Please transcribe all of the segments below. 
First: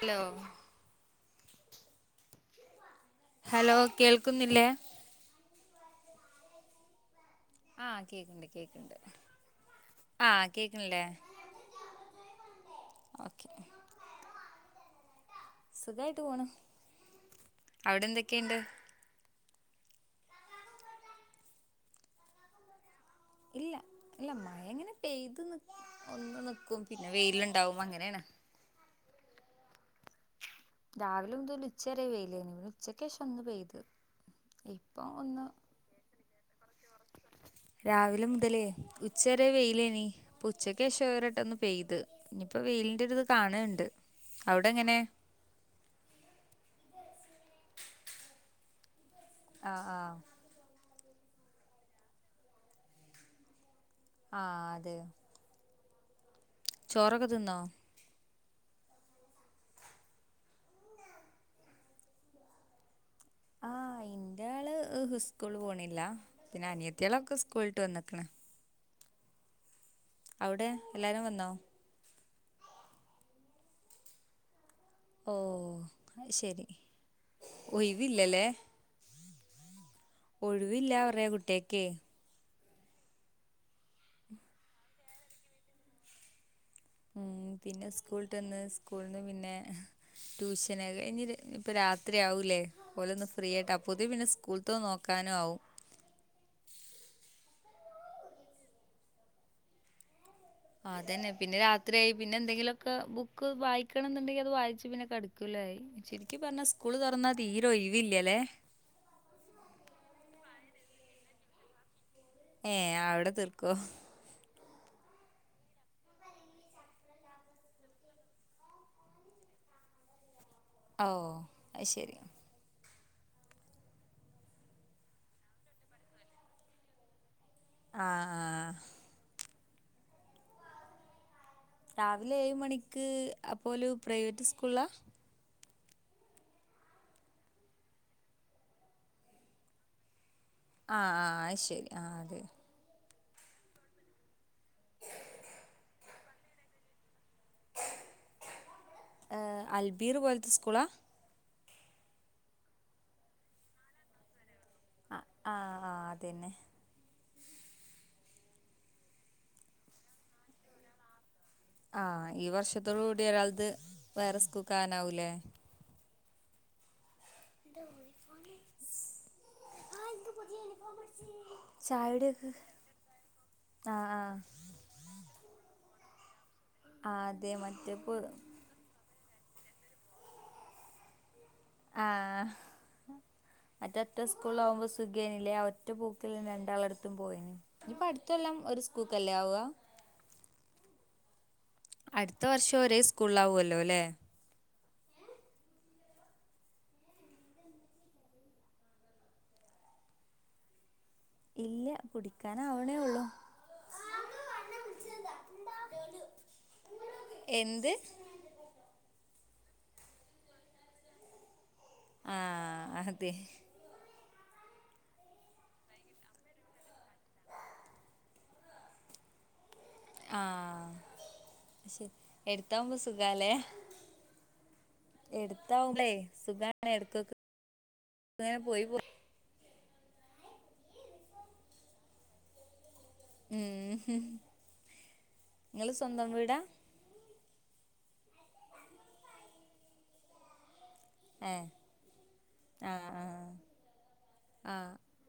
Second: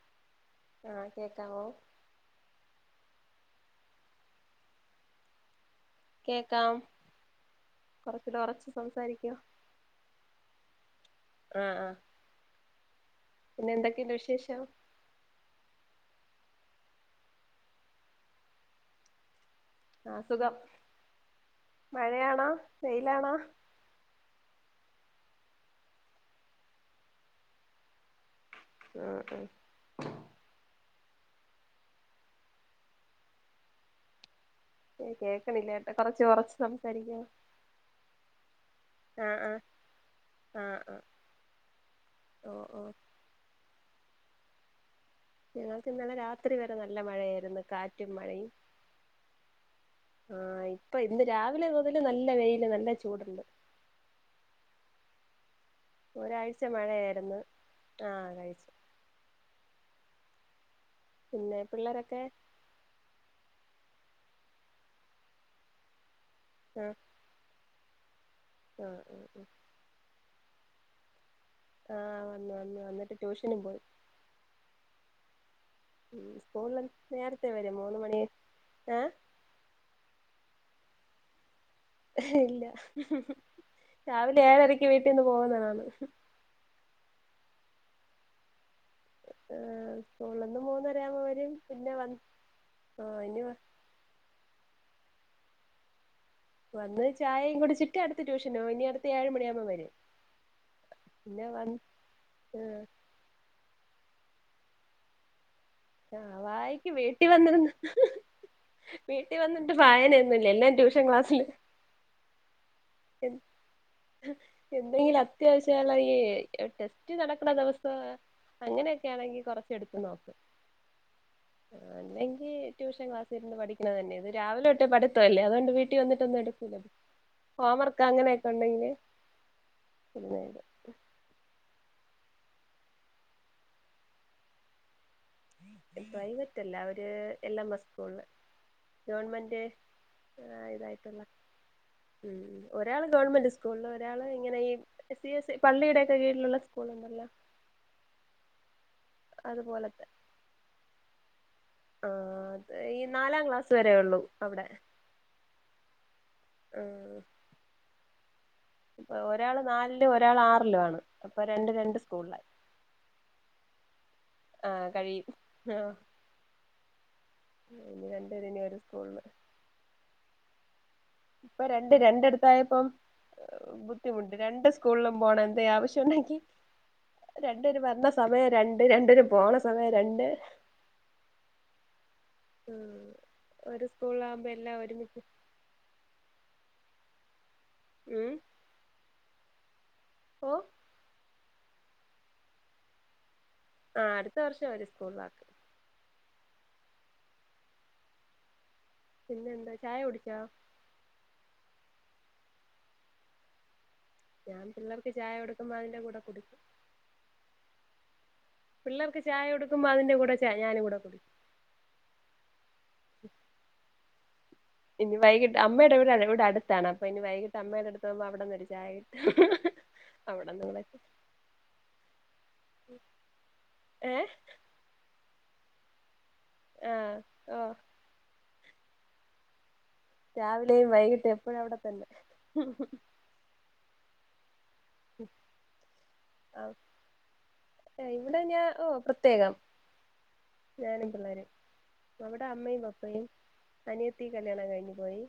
Hello ആ കേക്കാവോ? Hello കേൾക്കുന്നില്ലേ? കേക്കാം കൊറച്ചൂടൊറച്ച് സംസാരിക്ക്യേ? ആ കേക്ക്നില്ലേ? പിന്നെന്തൊക്കെയിണ്ട് വിശേഷം. സുഖായിട്ട് പോണ്, അവിടെന്തൊക്കേണ്ട്. ആ സുഖം, മഴയാണോ? വെയിലാണോ? ഇല്ല ഇല്ല മഴങ്ങനെ പെയ്ത് നി ഒന്ന് നിക്കും പിന്നെ വെയില്ണ്ടാവും അങ്ങനേണ്. ആ ആ. രാവിലോതൽ ഉച്ചരെ വെയിലേന് പിന്നെ ഉച്ചക്കേഷൊന്ന് പെയ്ത്. ഏ ഇപ്പം ഒന്ന് കേക്കണില്ലേട്ട കൊറച്ച് ഒറച്ച് സംസാരിക്കോ രാവിലെ മുതലേ.. ആഹ് ഉച്ചരെ ആഹ് വെയിലേനി ഇപ്പൊ ആഹ് ആഹ് ഉച്ചക്കഷോ ഒരട്ടൊന്ന് പെയ്ത് ഇനിപ്പോ ഓഹ് ഓഹ് വെയിലിന്റെ ഒരു ഇത് കാണ് ഇണ്ട് അവടെങ്ങനെ? ഞങ്ങൾക്ക് ഇന്നലെ രാത്രി വരെ നല്ല മഴയായിര്ന്ന്, കാറ്റും മഴയും. ആ ആ. ആഹ് ഇപ്പൊ ഇന്ന് രാവിലെ മൊതല് നല്ല വെയില് നല്ല ചൂടൊണ്ട്. ആ അതെ. ഒരാഴ്ച ചോറൊക്കെ മഴയായിര്ന്ന്, തിന്നോ ആ കഴി പിന്നേ പിള്ളേരൊക്കെ ആ ഇന്റെയാള് സ്കൂൾ പോണില്ല, പിന്നെ അനിയത്ത്യേളൊക്കെ സ്കൂൾ ട്ട് വന്നക്ക്ണ്. ആ ആ. അവ്ടെ എല്ലാരും വന്നോ? ആ വന്ന് വന്ന് വന്നിട്ട് ട്യൂഷന് പോയി. ഓ. ശരി ഉസ്കൂൾല് നേരത്തെേ വെരും മൂന്ന് മണി ഒഴിവില്ലല്ലേ ഏ ഒഴിവില്ല പറ കുട്ടിയാക്ക് ഇല്ല രാവിലെ ഏഴരക്ക് വീട്ടിൽ നിന്ന് പോകുന്നതാണ് ഉം പിന്നെ സ്കൂൾ വിട്ട് വന്നു സ്കൂളിൽ നിന്ന് പിന്നെ ഏഹ് സ്കൂളിന്ന് ട്യൂഷൻ മൂന്നരയാവുമ്പോ കഴിഞ് വരും ഇപ്പം പിന്നെ വന്ന് രാത്രിയാവില്ലേ ആഹ് ഓലൊന്ന് ഇനി ഫ്രീയായിട്ട് അപ്പോ അപ്പോഴത്തിന് പിന്നെ സ്കൂൾത്തെ നോക്കാനും ആവും വന്ന് ചായയും കുടിച്ചിട്ട് അടുത്ത് ട്യൂഷനോ ഇനി അടുത്ത ഏഴു മണിയാവുമ്പോ വരും ആ അതന്നെ പിന്നെ രാത്രിയായി പിന്നെ എന്തെങ്കിലുമൊക്കെ ബുക്ക് വായിക്കണം എന്നുണ്ടെങ്കിൽ അത് വായിച്ച് പിന്നെ കിടക്കു. ല ശെരിക്ക് ആഹ് പറഞ്ഞ വായക്ക് സ്കൂള് തുറന്നാ തീരെ ഒഴിവില്ലല്ലേ? വീട്ടിൽ വന്നിട്ട് വായന ഒന്നുമില്ല എല്ലാം ട്യൂഷൻ ക്ലാസ്സില് ഏ അവിടെ തീർക്കൊ എന്തെങ്കിലും അത്യാവശ്യല്ല ഈ ടെസ്റ്റ് നടക്കണ ദിവസ അങ്ങനെയൊക്കൊണെങ്കി കൊറച്ച് എടുത്ത് നോക്കും ഓ അത് ശരി. അല്ലെങ്കിൽ ട്യൂഷൻ ക്ലാസ് ഇരുന്ന് പഠിക്കണ തന്നെ ഇത് രാവിലെ ഒട്ടെ പഠത്ത അല്ലേ അതുകൊണ്ട് വീട്ടിൽ വന്നട്ടൊന്ന എടുക്കൂല ഹോം വർക്ക് ആഹ് അങ്ങനെയൊക്കെ ആഹ്. ഉണ്ടെങ്കില് പിന്നെ രാവിലെ ഏഴ് മണിക്ക് അപ്പോ ഓല് പ്രൈവറ്റ് സ്കൂളാ പ്രൈവറ്റ് അല്ല അവര് എൽ എം എസ് സ്കൂളില് ഗവണ്മെന്റ് ആ ആഹ് ഇതായിട്ടുള്ള ആഹ് അത് ശരി. ആഹ് അതെ. ഉം ഒരാൾ ഗവൺമെന്റ് സ്കൂളിൽ ഒരാൾ ഇങ്ങനെ ഈ പള്ളിയുടെയോക്കെ കീഴിലുള്ള സ്കൂൾ ഉണ്ടല്ലോ അൽബീർ പോലത്തെ സ്കൂളാ ആ അ ഈ നാലാം ക്ലാസ് വരേ ഉള്ളൂ അവിടെ ആ ആഹ് ആ് അതന്നെ ആഹ ഇപ്പൊ ഒരാള് നാലിലും ഒരാൾ ആറിലു ആണ് രണ്ട് രണ്ട് ആഹ ഈ സ്കൂളിലായി വർഷത്തോട് കൂടി ഒരാൾത് വേറെ സ്കൂൾക്ക് ആഹ് കഴിയും ആകാനാവൂല്ലേ ആഹ് ഇനി രണ്ടത് ഇനി ഒരു സ്കൂളില് [unintelligible] ഇപ്പൊ രണ്ട് ചായുടിയൊക്കെ രണ്ടടുത്തായപ്പം ആഹ് ബുദ്ധിമുട്ട് ആഹ് രണ്ട് സ്കൂളിലും പോണം എന്ത ആവശ്യ ണ്ടങ്ക ആഹ് അതെ രണ്ടെരു വരണ മറ്റേപ്പോ സമയം രണ്ട് രണ്ടര പോണ സമയം രണ്ട് ആ ഉം ഒരു മറ്റേറ്റ സ്കൂളിലാകുമ്പോ സ്കൂളിൽ എല്ലാം ആകുമ്പോ ഒരുമിച്ച് സുഖാനെല്ലേ ഒറ്റ പോക്കിൽ രണ്ട് ഒളടുത്തും പോയിന് ഇപ്പ അടുത്ത ഉം എല്ലാം ഒരു സ്കൂക്കല്ലേ ആവ ഓ അടുത്ത വർഷം ഒരേ സ്കൂള ആവോല്ലേ ആഹ അടുത്ത വർഷം അവര് സ്കൂളില ആക്ക് പിന്നെന്താ ചായ കുടിച്ചോ ഇല്ല കുടിക്കാനാവണേ ഉള്ളൂ ഞാൻ പിള്ളേർക്ക് ചായ എടുക്കുമ്പോ അതിന്റെ കൂടെ കുടിക്കും ന്ത്‌ പിള്ളേർക്ക് ചായ കൊടുക്കുമ്പോ അതിന്റെ കൂടെ ച ഞാനും കൂടെ കുടിക്കും ആ അതെ ഇനി വൈകിട്ട് അമ്മയുടെ ഇവിടെ ഇവിടെ അടുത്താണ് അപ്പൊ ഇനി വൈകിട്ട് അമ്മയുടെ അടുത്ത് പോകുമ്പോ അവിടെന്നൊരു ചായ കിട്ടും അവിട നിങ്ങളൊക്കെ ശെ എടുത്താവുമ്പോ സുഖാലേ ഏ എടുത്താവുമ്പോ സുഖ ആ എടുക്ക ഓ സുഖ പോയി പോ രാവിലെയും വൈകിട്ടും എപ്പഴ അവിടെത്തന്നെ ഉം നിങ്ങ സ്വന്തം വീടാ ഇവിടെ ഞാൻ ഓ പ്രത്യേകം ഞാനും പിള്ളേര് ഏ അവിടെ അമ്മയും ആ പപ്പയും അനിയത്തി കല്യാണം കഴിഞ്ഞു പോയി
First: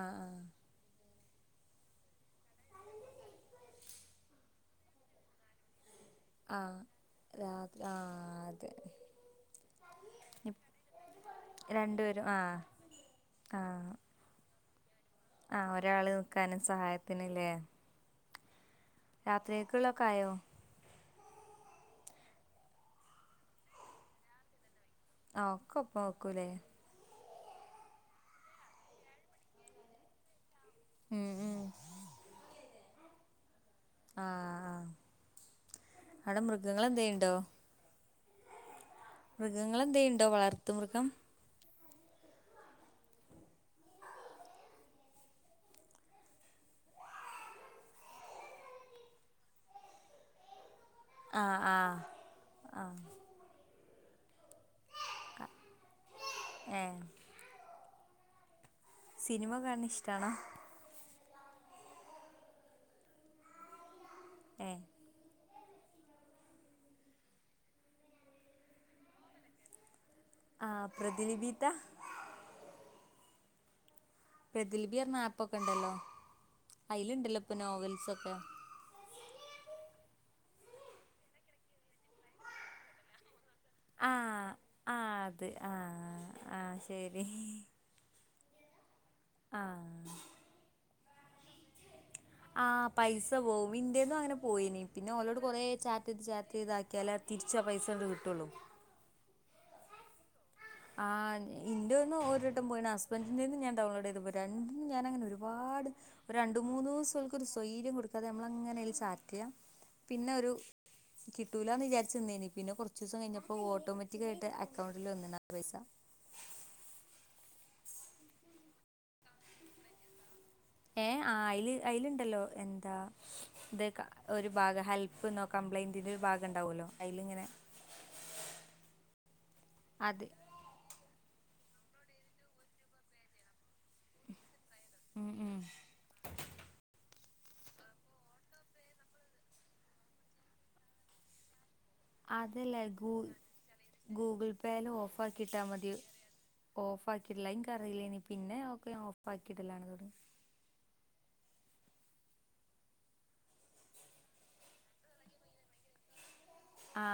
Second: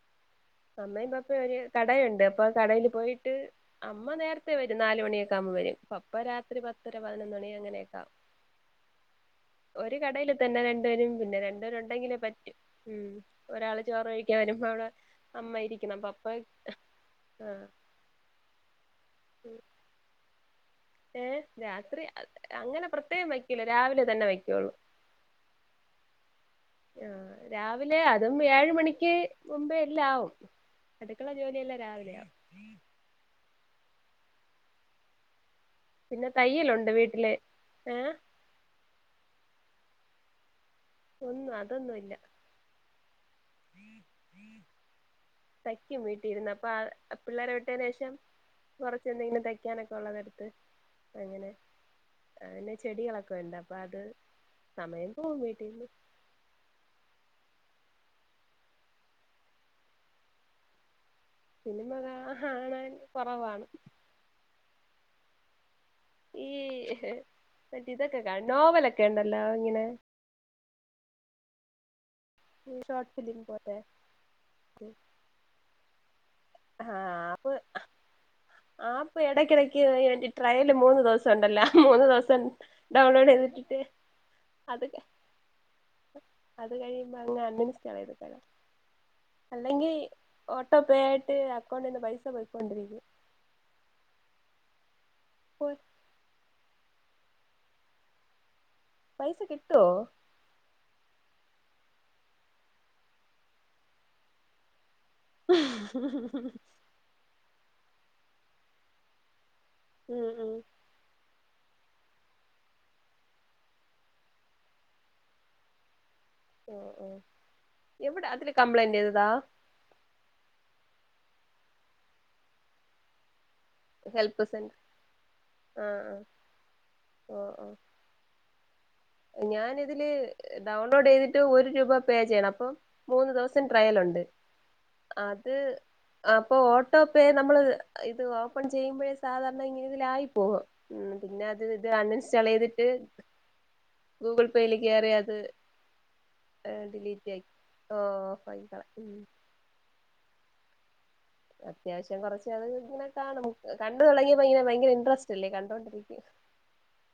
ആഹ ആഹ് അമ്മയും പപ്പ യും ഒര് കടയുണ്ട് അപ്പൊ കടെൽ പോയിട്ട് അമ്മ നേരത്തെ വരും നാലുമണിയൊക്കെ ആകുമ്പോ വരും പപ്പ അപ്പ ആ രാത്രി ആ ആ പത്തര പതിനൊന്ന് മണി രാത്രി ആ അങ്ങനെയൊക്കാവും. അതെ ഒരു കടയില് തന്നെ രണ്ടുപേരും. പിന്നെ രണ്ടുപേരുണ്ടെങ്കിലേ രണ്ടുപേരും ആ പറ്റൂ. ഉം ആ ഒരാള് ചോറ് കഴിക്കാൻ വരുമ്പോ അവിടെ അമ്മ ആ ഇരിക്കണം ഒരാള് പപ്പ നിക്കാനും സഹായത്തിനില്ലേ. ആ രാത്രിയേക്കുള്ളക്കെ ആയോ ഏ രാത്രി അ അങ്ങനെ പ്രത്യേകം വയ്ക്കൂലാ രാവിലെ തന്നെ വയ്ക്കുള്ളൂ ആ ഒക്കപ്പോ വെക്കൂലേ രാവിലെ അതും ഏഴ് മണിക്ക് മുമ്പേ എല്ലാം ആവും. അടുക്കള ഉം ഉം ജോലിയെല്ലാം രാവിലെയാ. ആ ആ പിന്നെ അവിടെ തയ്യലുണ്ട് വീട്ടില് മൃഗങ്ങളെന്തേണ്ടോ? ഏഹ് മൃഗങ്ങളെന്തേണ്ടോ, വളർത്തു മൃഗം? അതൊന്നൂല്ല തയ്ക്കും വീട്ടിരുന്ന്. അപ്പം ആ പിള്ളേരെ വിട്ടേന് ശേഷം കൊറച്ച് എന്തെങ്കിലും തയ്ക്കാനൊക്കെള്ളതെടുത്ത് ആ അങ്ങനെ. ആ ആ പിന്നെ ചെടികളൊക്കെ ഒണ്ട് അപ്പ അത് സമയം പോകും വീട്ടീരുന്ന്. ഏ സിനിമ കാണണ ഇഷ്ടാണോ? സിനിമ കാ കാണാൻ കൊറവാണ്. ഏ ഈ മറ്റേ ഇതൊക്കെ കാൺ നോവലൊക്കെ ണ്ടല്ലോ ഇങ്ങനെ ആ പ്രതിലിപീത്ത ഉം ഷോട്ട് ഫിലിം പോലെ. പ്രതിലിപി പറഞ്ഞ ആപ്പൊക്കെ ഇണ്ടല്ലോ. ആഹ് അയിലുണ്ടല്ലോ ആപ്പ് ഇപ്പൊ നോവൽസൊക്കെ. ആപ്പ് എടയ്ക്കെടക്ക് ഏൻ്റ് ട്രയല് മൂന്ന് ദിവസം ഉണ്ടല്ല. ആ മൂന്ന് ദിവസം ഡൗൺലോഡ് ചെയ്തിട്ട് ടെ ആഹ് അത് ആഹ് അത് ആഹ് അത് ആഹ് കഴിയുമ്പ ശരി അങ്ങ് അൺഇൻസ്റ്റാള് ചെയ്തിട്ടെ [unintelligible] അല്ലെങ്കി ആഹ് ഓട്ടോപേ ആയിട്ട് അക്കൗണ്ടിന്ന് പൈസ ആ പോയിക്കൊണ്ടിരിക്കും പൈസ പോവും. ഇന്റേന്നും അങ്ങനെ പോയിനി. പിന്നെ ഓളോട് കൊറേ ചാറ്റ് ചെയ്ത് ചാറ്റ് ചെയ്താ ക്കെല തിരിച്ചോ പൈസാണ്ട് കിട്ടുള്ളൂ പൈസ കിട്ട്വോ? ആ ഇൻ്റെ ഒന്ന് ഒരുവട്ടം പോയീണ്. ഹസ്ബന്റിൻ്റേന്ന് ഞാൻ ഡൗൺലോഡ് ചെയ്തിപ്പോ രണ്ട് ഞാനങ്ങനെ ഒരുപാട് ഒരു രണ്ടു മൂന്നൂസോക്കെ ഒരു സ്വൈര്യം കൊടുക്കാതെ നമ്മളങ്ങനെ അയില് ചാറ്റ് ചെയ്യ ഉം പിന്നൊരു ഉം കിട്ടൂല്ലാന്ന് വിചാരിച്ചു നിന്നേനി. പിന്നെ കൊറച്ച് ദീസം കഴിഞ്ഞപ്പോ ഓട്ടോമെറ്റിക്കായിട്ട് അക്കൗണ്ടിൽ വന്നിണ പൈസ ആ ആ. എവിടാ അതില് കംപ്ലൈന്റ് എഴുതാ? ഏ ആ അയില് അയിലുണ്ടല്ലോ. എന്താ ഇതേക്കാ ഹെൽപ്പ് ഒരു സെന്റർ ഭാഗം ഹെൽപ്പന്നോ ആ കംപ്ലൈന്റിന്റെ ആ ഒരു ഭാഗം ണ്ടാവുവല്ലോ അയിലിങ്ങനെ. ഞാൻ ഇതില് അത് ഡൗൺലോഡ് ചെയ്തിട്ട് ഒരു രൂപ പേ ചെയ്യണം. അപ്പം മൂന്ന് ദിവസം ട്രയൽ ഒണ്ട്. ഉം അത് ഉം അപ്പോ ഓട്ടോ പേ. നമ്മളിത് ഇത് ഓപ്പൺ ചെയ്യുമ്പഴേ സാധാരണ ഇങ്ങനെ ഇതിലായി പോകും. ഉം പിന്നെ ഇത് അൺഇൻസ്റ്റാള് അതല്ല ചെയ്തിട്ട് ഗൂ ഗൂഗിൾ പേയിൽ പേയില് കയറി ഓഫ് അത് ആക്കി ഇട്ടാ മതിയോ? ഡിലീറ്റ് ആക്കി ഓഫാക്കിയിട്ടില്ല എൻക് ഓ അറിയില്ലിനി. പിന്നെ ഓഫാക്കി കള ഓക്കെ ഉം ഓഫ് ആക്കീട്ടില്ല ഞാനിതുവരെ. അത്യാവശ്യം കൊറച്ച് നാള് ഇങ്ങനെ കാണും. കണ്ടു തുടങ്ങിയപ്പം ഇങ്ങനെ ഭയങ്കര ഇന്ററസ്റ്റല്ലേ. കണ്ടോണ്ടിരിക്കും. ആ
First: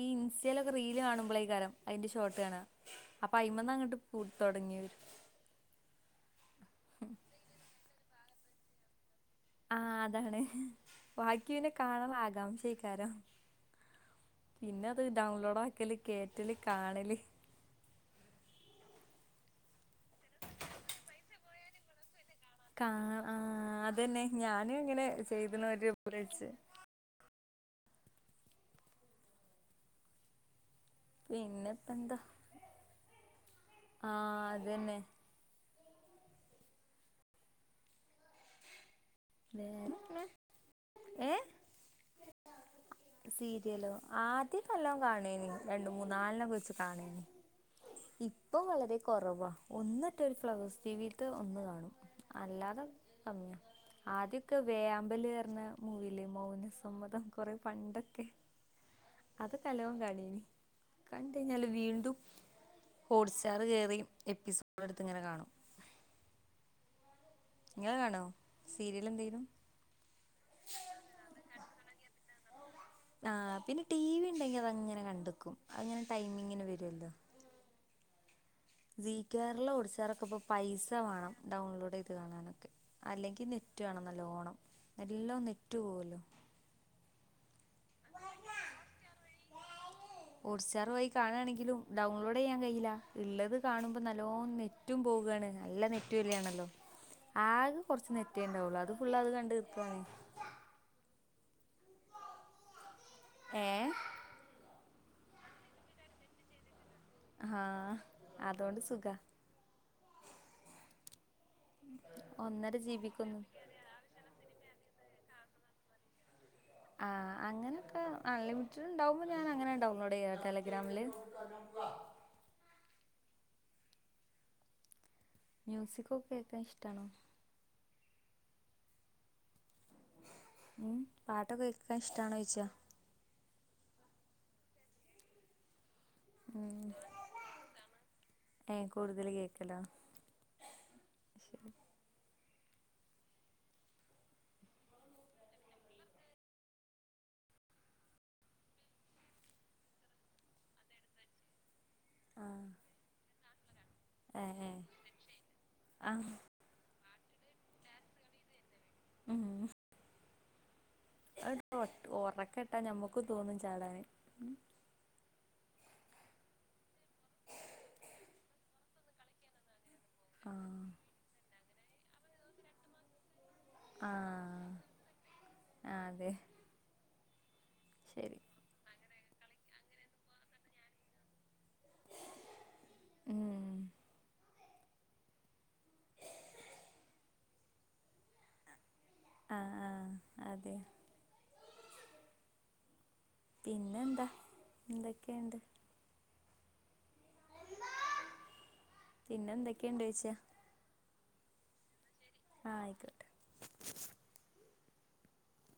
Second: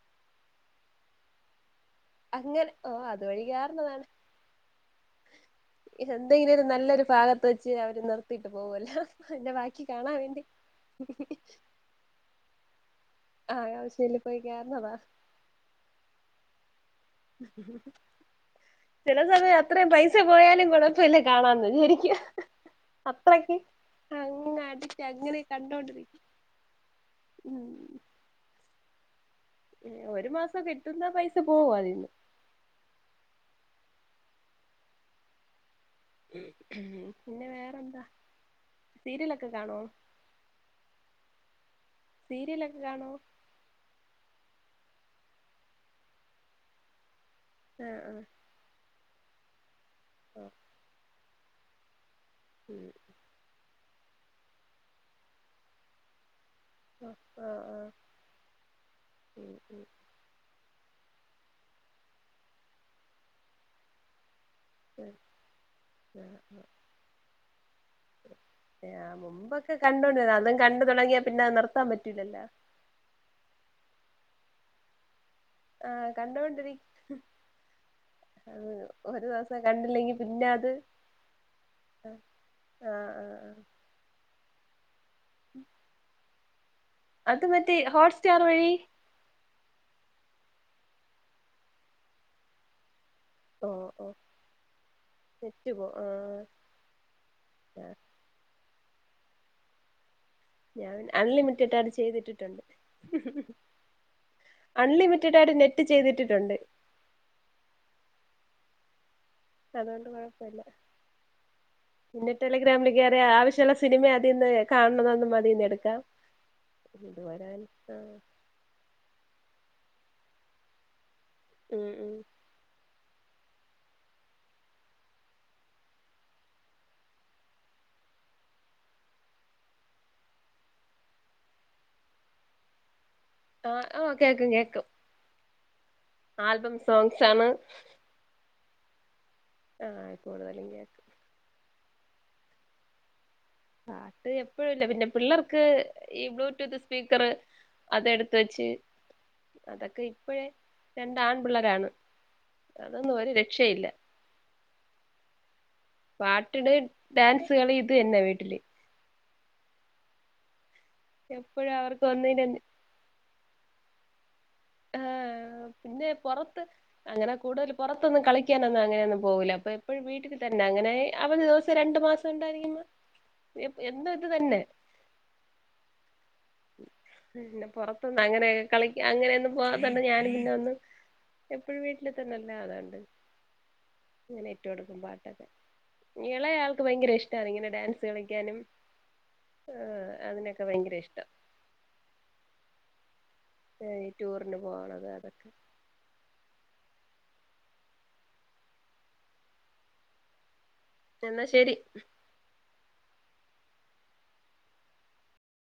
ഈ ഇൻസ്റ്റേലൊക്കെ റീല് കാണുമ്പളാ ഈ കരം അതിന്റെ ഷോട്ട് കാണ്വാ. അങ്ങനെ ഓ അപ്പ അതുവഴി അയിമന്ന് അങ്ങട്ട് പൂ തൊടങ്ങിവരും. ഇത് എന്തെങ്കിലും ഒരു നല്ലൊരു ഭാഗത്ത് വെച്ച് അവര് നിർത്തീട്ട് പോവുവല്ലോ. ആ അതാണ്. വാക്കിപിന്നെ കാണാൻ ള്ള ആകാംക്ഷയാ [unintelligible] ആഹ് ആവശ്യമില്ല പോയി കേറുന്നതാ പിന്നത് ഡൗൺലോഡ് ആക്കല്, കേറ്റല്. കാണല് ചില സമയം അത്രേം പൈസ പോയാലും കുഴപ്പോല്ല കാണാന്ന് വിജാരിക്കും. കാ ആ അത്രക്ക് അതന്നെ അങ്ങ ഞാനും അടിറ്റ ഇങ്ങനെ അങ്ങനെ ചെയ്തണ ഒരു കണ്ടോണ്ടിരിക്കും വിളിച്ച് ഉം ഒരു മാസം കിട്ടുന്ന പൈസ പോവോ പിന്നെപ്പ അതീന്ന്? എന്താ ആ അതന്നെ. പിന്നെ വേറെന്താ സീരിയലൊക്കെ കാണോ വേറെങ്ങനെ ഏ സീരിയലൊക്കെ കാണോ സീരിയലോ ആദ്യകല്ലോം കാണുയ്നി രണ്ട് മൂന്നാലെണ്ണം വെച്ച്കാണേയ്നി ആഹ് ഇപ്പം വളരെ കൊറവാ ഒന്നേറ്റം ആഹ് ഫ്ലവേഴ്സ് ടിവീത്തെ ഒന്ന് കാണും ഉം അല്ലാതെ കമ്മിയാ ആദ്യോക്കെ വേയാമ്പല് പർഞ മൂവില്ലേ മൗന സമ്മതം കൊറേ ആഹ് ആഹ് പണ്ട് ഉം ഉം അതൊക്കല്ലോം കാണേയ്നി കണ്ടെയ്ഞ്ഞാൽ വീണ്ടും ഹോഡ്സ്റ്റാർ കേറി എപ്പിസോ [unintelligible] നിങ്ങൾ കാണോ സീരിയൽ ആ എന്തെങ്കിലും മുമ്പൊക്കെ കണ്ടോണ്ട്ര്ന്നാ പ്പം കണ്ട് തൊടങ്ങിയാ പിന്നെ അത് നിർത്താൻ പറ്റൂലല്ലോ ആ പിന്നെ ടി വി ണ്ടെങ്കി അതങ്ങനെ കണ്ട്ക്കും അങ്ങനെ ആഹ് ടൈമിങ്ങിന് കണ്ടോണ്ടിരി വെരൊല്ലോ വി ഒരു ദിവസം കെയറിലും കണ്ടില്ലെങ്കി ഹോട്ട്സ്റ്റാറൊക്കെ പിന്നെ അത് പൈസ വേണം ഡൗൺലോഡ് ചെയ്ത് കാണാനൊക്കെ ആഹ് ആഹ് അല്ലെങ്കി നെ ആഹ് നെറ്റ് വാണം നല്ലോണം എല്ലോം നെറ്റു പോവല്ലോ ത് മറ്റേ ഹോട്ട്സ്റ്റാർ വഴി ഹോട്ട്സ്റ്റാർ വയി കാണാണെങ്കിലും ഡൗൺലോഡ് ചെയ്യാൻ കയില്ല ള്ളത് ഓഹ് കാണുമ്പോ ഓഹ് നല്ലോം നെറ്റും പോകാണ് നല്ല പോ നെറ്റ് ആഹ് വലിയാണല്ലോ ആകെ ആഹ് കൊറച്ച് നെറ്റേണ്ടാവുള്ളു അത് ഫുള്ള് അത് കണ്ട് തീർക്കാണ് ഞാൻ അൺലിമിറ്റഡ ചെയ്തിട്ടിട്ടുണ്ട് ഏ അൺലിമിറ്റഡായിട്ട് നെറ്റ് ചെയ്തിട്ടിട്ടുണ്ട് ആ അതോണ്ട് സുഖ അതോണ്ട് കൊഴപ്പല്ല പിന്നെ ഒന്നര ടെലിഗ്രാമിൽ ജി കേറിയ ബിക്കൊന്നും ആവശ്യള്ള സിനിമ അതീന്ന് കാണുന്ന മതീന്ന് എടുക്കാം ആ ഇത് വരാൻ ആ ഞാനങ്ങനെ ഡൗൺലോഡ് ചെയ്യാ ടെലഗ്രാമില് ഉം ഉം മ്യൂസിക്കൊക്കെ കേക്കാൻ ഇഷ്ടാണോ ഉം പാട്ടൊക്കെ കേക്കാൻ ഇഷ്ടാണോ ചോയ്ച ആ ആ കേക്കും കേക്കും ആൽബം സോങ്സാണ് എ കൂടുതൽ കേ ആ കൂടുതലും കേക്കും ശരി പാട്ട് എപ്പഴുംല്ല പിന്നെ പിള്ളേർക്ക് ഈ ബ്ലൂടൂത്ത് സ്പീക്കറ് അതെടുത്ത് വെച്ച് അതൊക്കെ ഇപ്പഴേ രണ്ടാൺപിള്ളാരാണ് അതൊന്നും ഒരു രക്ഷയില്ല ആ ആ പാട്ടിട് ഡാൻസ്കളി ഇത് തന്നെ വീട്ടില് ഉം എപ്പഴും അവർക്ക് [unintelligible] ഒന്നിന് ഒറക്കെ ട്ടാ ഞമ്മക്കും തോന്നും ചാടാന് ആ പിന്നെ പൊറത്ത് അങ്ങനെ കൂടുതല് പൊറത്തൊന്നും കളിക്കാനൊന്നും അങ്ങനെയൊന്നും പോകൂല്ല അപ്പ പ്പഴും വീട്ടിൽ തന്നെ ആഹ് അങ്ങനെ അവധി ദിവസം രണ്ടു മാസം ഉണ്ടായിരിക്ക്ന്ന് എ എന്നും ഇത് തന്നെ ആഹ് ആഹ് അതെ പിന്നെ പൊറത്തുന്ന് ശരി അങ്ങനെയൊക്കെ കളിക്ക അങ്ങനെയൊന്നും പോവാത്തൊണ്ട് ഞാന് പിന്നെ ഒന്ന് എപ്പഴും വീട്ടിൽ തന്നെല്ലേ അതാണ്ട് ഉം അങ്ങനെ ട്ടി കൊടുക്കും പാട്ടൊക്കെ ഇയാളെ ആൾക്ക് ഭയങ്കര ഇഷ്ടാണ് ഇങ്ങനെ ഡാൻസ് കളിക്കാനും ആ ആഹ് ആഹ് അതിനൊക്കെ അതെ ഭയങ്കര ഇഷ്ടാ ഏ ഈ പിന്നെന്താ ടൂറിന് പോവണത് അതൊക്കെ എന്തൊക്കെയുണ്ട് പിന്നെ എന്തൊക്കെണ്ട് [unintelligible] എന്നാ ശെരി ആ അയ്ക്കോട്ടെ